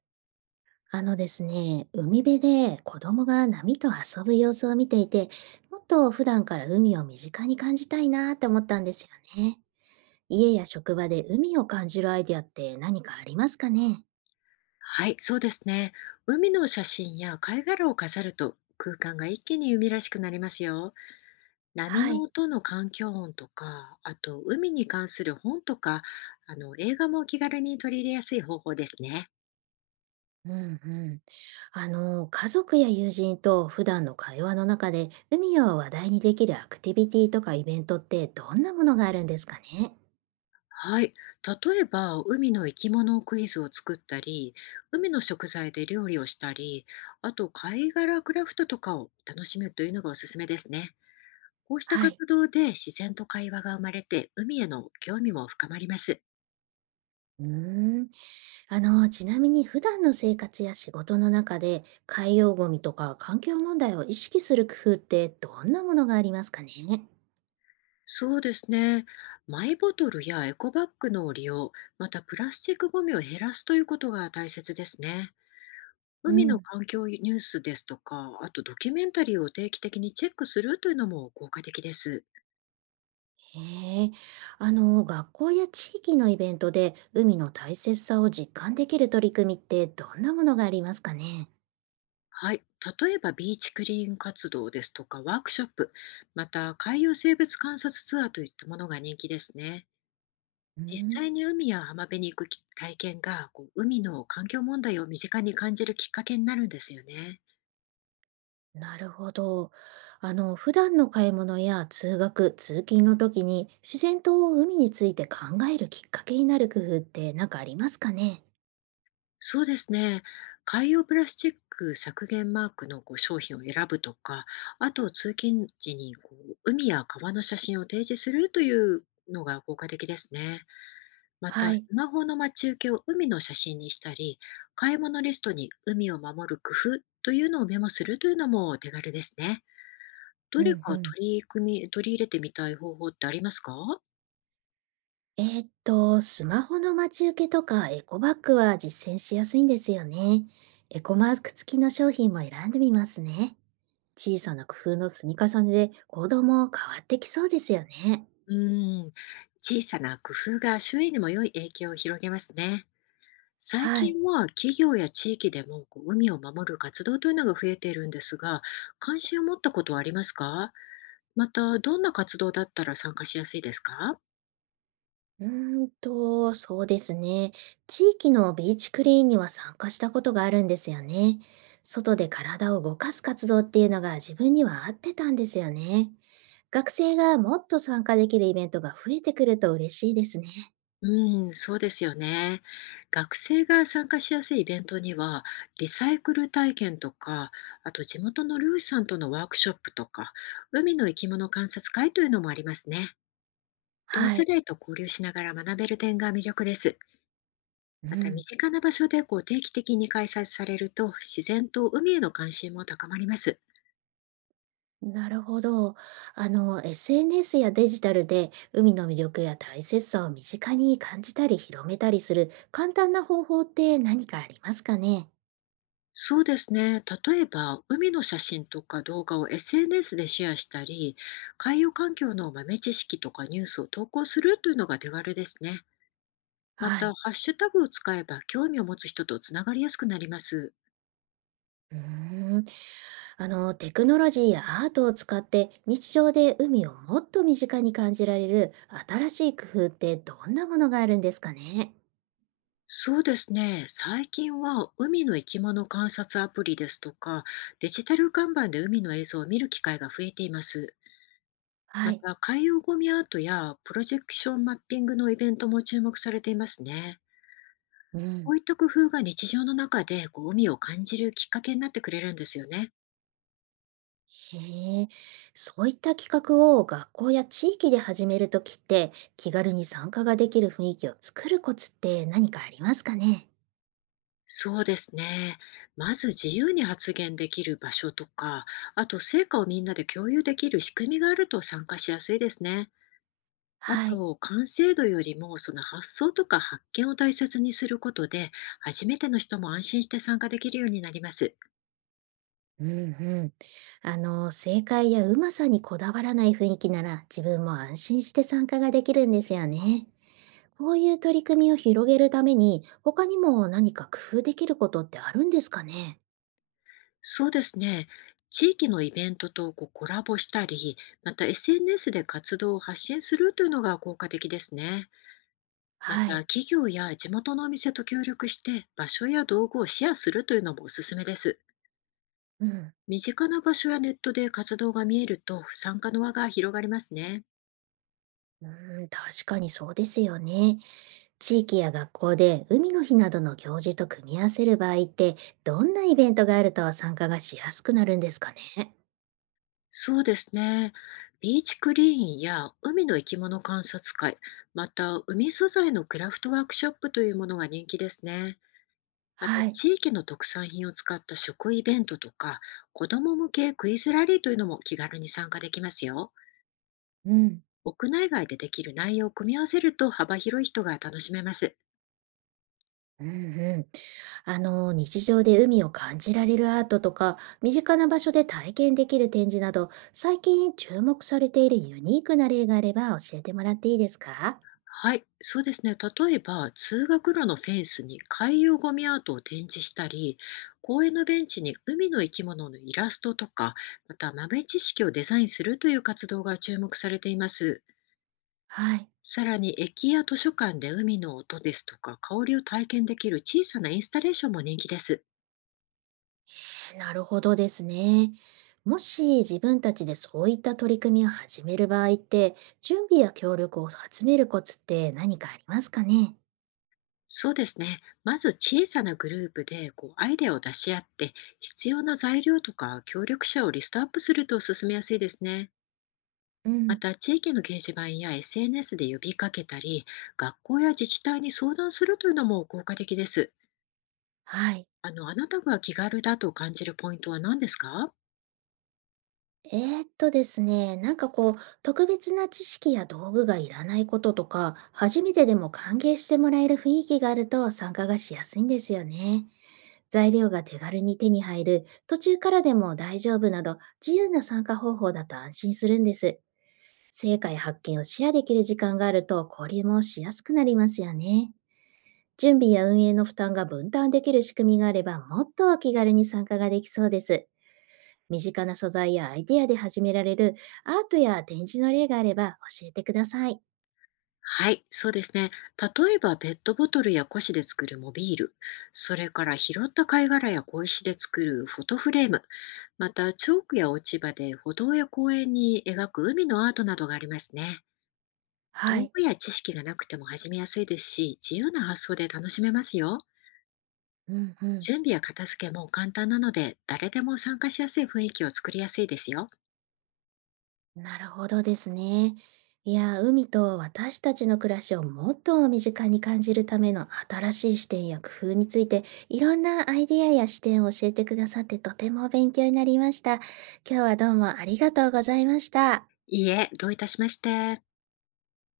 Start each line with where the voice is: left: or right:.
right: あのですね、海辺で子供が波と遊ぶ様子を見ていて、もっと普段から海を身近に感じたいなって思ったんですよね。家や職場で海を感じるアイデアって何かありますかね？
left: はい、そうですね。海の写真や貝殻を飾ると空間が一気に海らしくなりますよ。波
right: は
left: の
right: い。
left: 音の環境音とか、あと海に関する本とか、あの映画も気軽に取り入れやすい方法ですね。
right: うんうん。家族や友人と普段の会話の中で海を話題にできるアクティビティとかイベントってどんなものがあるんですかね？
left: はい、例えば海の生き物クイズを作ったり、海の食材で料理をしたり、あと貝殻クラフトとかを楽しむというのがおすすめですね。こうした
right: はい。
left: 活動で自然と会話が生まれて海への興味も深まります。
right: うーん。ちなみに普段の生活や仕事の中で海洋ゴミとか環境問題を意識する工夫ってどんなものがありますかね？
left: そうですね。マイボトルやエコバッグの利用、またプラスチックごみを減らすということが大切ですね。
right: う
left: 海の
right: ん、
left: 環境ニュースですとか、あとドキュメンタリーを定期的にチェックするというのも効果的です。
right: へえ、学校や地域のイベントで海の大切さを実感できる取り組みってどんなものがありますかね？
left: はい。例えばビーチクリーン活動ですとかワークショップ、また海洋生物観察ツアーといったものが人気ですね。
right: う
left: 実
right: ん、
left: 際に海や浜辺に行くき体験がこう海の環境問題を身近に感じるきっかけになるんですよね。
right: なるほど。普段の買い物や通学、通勤の時に自然と海について考えるきっかけになる工夫って何かありますかね？
left: そうですね。海洋プラスチック削減マークのこう商品を選ぶとか、あと通勤時にこう海や川の写真を提示するというのが効果的ですね。ま
right: は
left: た、
right: い。
left: スマホの待ち受けを海の写真にしたり、買い物リストに海を守る工夫というのをメモするというのも手軽ですね。ど
right: う
left: れ
right: んう
left: か
right: ん。
left: 取り組み、取り入れてみたい方法ってありますか？
right: スマホの待ち受けとかエコバッグは実践しやすいんですよね。エコマーク付きの商品も選んでみますね。小さな工夫の積み重ねで行動も変わってきそうですよね。
left: うん、小さな工夫が周囲にも良い影響を広げますね。最
right: はい。
left: 近は企業や地域でもこう海を守る活動というのが増えているんですが、関心を持ったことはありますか？また、どんな活動だったら参加しやすいですか？
right: うーそうですね。地域のビーチクリーンには参加したことがあるんですよね。外で体を動かす活動っていうのが自分には合ってたんですよね。学生がもっと参加できるイベントが増えてくると嬉しいですね。
left: うん、そうですよね。学生が参加しやすいイベントには、リサイクル体験とか、あと地元の漁師さんとのワークショップとか、海の生き物観察会というのもありますね。同
right: は
left: 世
right: い。
left: 代と交流しながら学べる点が魅力です。
right: う
left: また身
right: ん、
left: 近な場所でこう定期的に開催されると自然と海への関心も高まります。
right: なるほど。SNS やデジタルで海の魅力や大切さを身近に感じたり広めたりする簡単な方法って何かありますかね？
left: そうですね。例えば海の写真とか動画を SNS でシェアしたり、海洋環境の豆知識とかニュースを投稿するというのが手軽ですね。ま
right: は
left: た、
right: い。
left: ハッシュタグを使えば興味を持つ人とつながりやすくなります。
right: うーん。テクノロジーやアートを使って日常で海をもっと身近に感じられる新しい工夫ってどんなものがあるんですかね？
left: そうですね。最近は海の生き物観察アプリですとか、デジタル看板で海の映像を見る機会が増えています。
right: は
left: ま
right: い。
left: た、海洋ゴミアートやプロジェクションマッピングのイベントも注目されていますね。
right: う
left: こ
right: ん。
left: ういった工夫が日常の中でゴミを感じるきっかけになってくれるんですよね。
right: へえ、そういった企画を学校や地域で始めるときって、気軽に参加ができる雰囲気を作るコツって何かありますかね？
left: そうですね。まず自由に発言できる場所とか、あと成果をみんなで共有できる仕組みがあると参加しやすいですね。あ
right: はい。
left: と、完成度よりもその発想とか発見を大切にすることで、初めての人も安心して参加できるようになります。
right: うんうん。正解やうまさにこだわらない雰囲気なら、自分も安心して参加ができるんですよね。こういう取り組みを広げるために、他にも何か工夫できることってあるんですかね？
left: そうですね。地域のイベントとこうコラボしたり、また SNS で活動を発信するというのが効果的ですね。ま
right: は
left: た
right: い。
left: 企業や地元のお店と協力して場所や道具をシェアするというのもおすすめです。
right: うん。
left: 身近な場所やネットで活動が見えると参加の輪が広がりますね。
right: うん、確かにそうですよね。地域や学校で海の日などの行事と組み合わせる場合って、どんなイベントがあると参加がしやすくなるんですかね？
left: そうですね。ビーチクリーンや海の生き物観察会、また海素材のクラフトワークショップというものが人気ですね。また、
right: はい。
left: 地域の特産品を使った食イベントとか、子供向けクイズラリーというのも気軽に参加できますよ。
right: うん。
left: 屋内外でできる内容を組み合わせると幅広い人が楽しめます。
right: うんうん。日常で海を感じられるアートとか、身近な場所で体験できる展示など、最近注目されているユニークな例があれば教えてもらっていいですか？
left: はい、そうですね。例えば、通学路のフェンスに海洋ゴミアートを展示したり、公園のベンチに海の生き物のイラストとか、また豆知識をデザインするという活動が注目されています。
right: はい。
left: さらに駅や図書館で海の音ですとか香りを体験できる小さなインスタレーションも人気です。
right: なるほどですね。もし自分たちでそういった取り組みを始める場合って、準備や協力を集めるコツって何かありますかね？
left: そうですね。まず小さなグループでこうアイデアを出し合って必要な材料とか協力者をリストアップすると進めやすいですね。
right: う
left: ま
right: ん、
left: た地域の掲示板や SNS で呼びかけたり学校や自治体に相談するというのも効果的です。
right: はい。
left: あの、あなたが気軽だと感じるポイントは何ですか？
right: ですね、なんかこう、特別な知識や道具がいらないこととか、初めてでも歓迎してもらえる雰囲気があると参加がしやすいんですよね。材料が手軽に手に入る、途中からでも大丈夫など、自由な参加方法だと安心するんです。成果や発見をシェアできる時間があると交流もしやすくなりますよね。準備や運営の負担が分担できる仕組みがあればもっとお気軽に参加ができそうです。身近な素材やアイデアで始められるアートや展示の例があれば教えてください。
left: はい、そうですね。例えばペットボトルや古紙で作るモビール、それから拾った貝殻や小石で作るフォトフレーム、またチョークや落ち葉で歩道や公園に描く海のアートなどがありますね。
right: は
left: 道
right: い。
left: 具や知識がなくても始めやすいですし、自由な発想で楽しめますよ。
right: うんうん。
left: 準備や片付けも簡単なので、誰でも参加しやすい雰囲気を作りやすいですよ。
right: なるほどですね。いや、海と私たちの暮らしをもっと身近に感じるための新しい視点や工夫について、いろんなアイディアや視点を教えてくださってとても勉強になりました。今日はどうもありがとうございました。
left: いいえ、どういたしまして。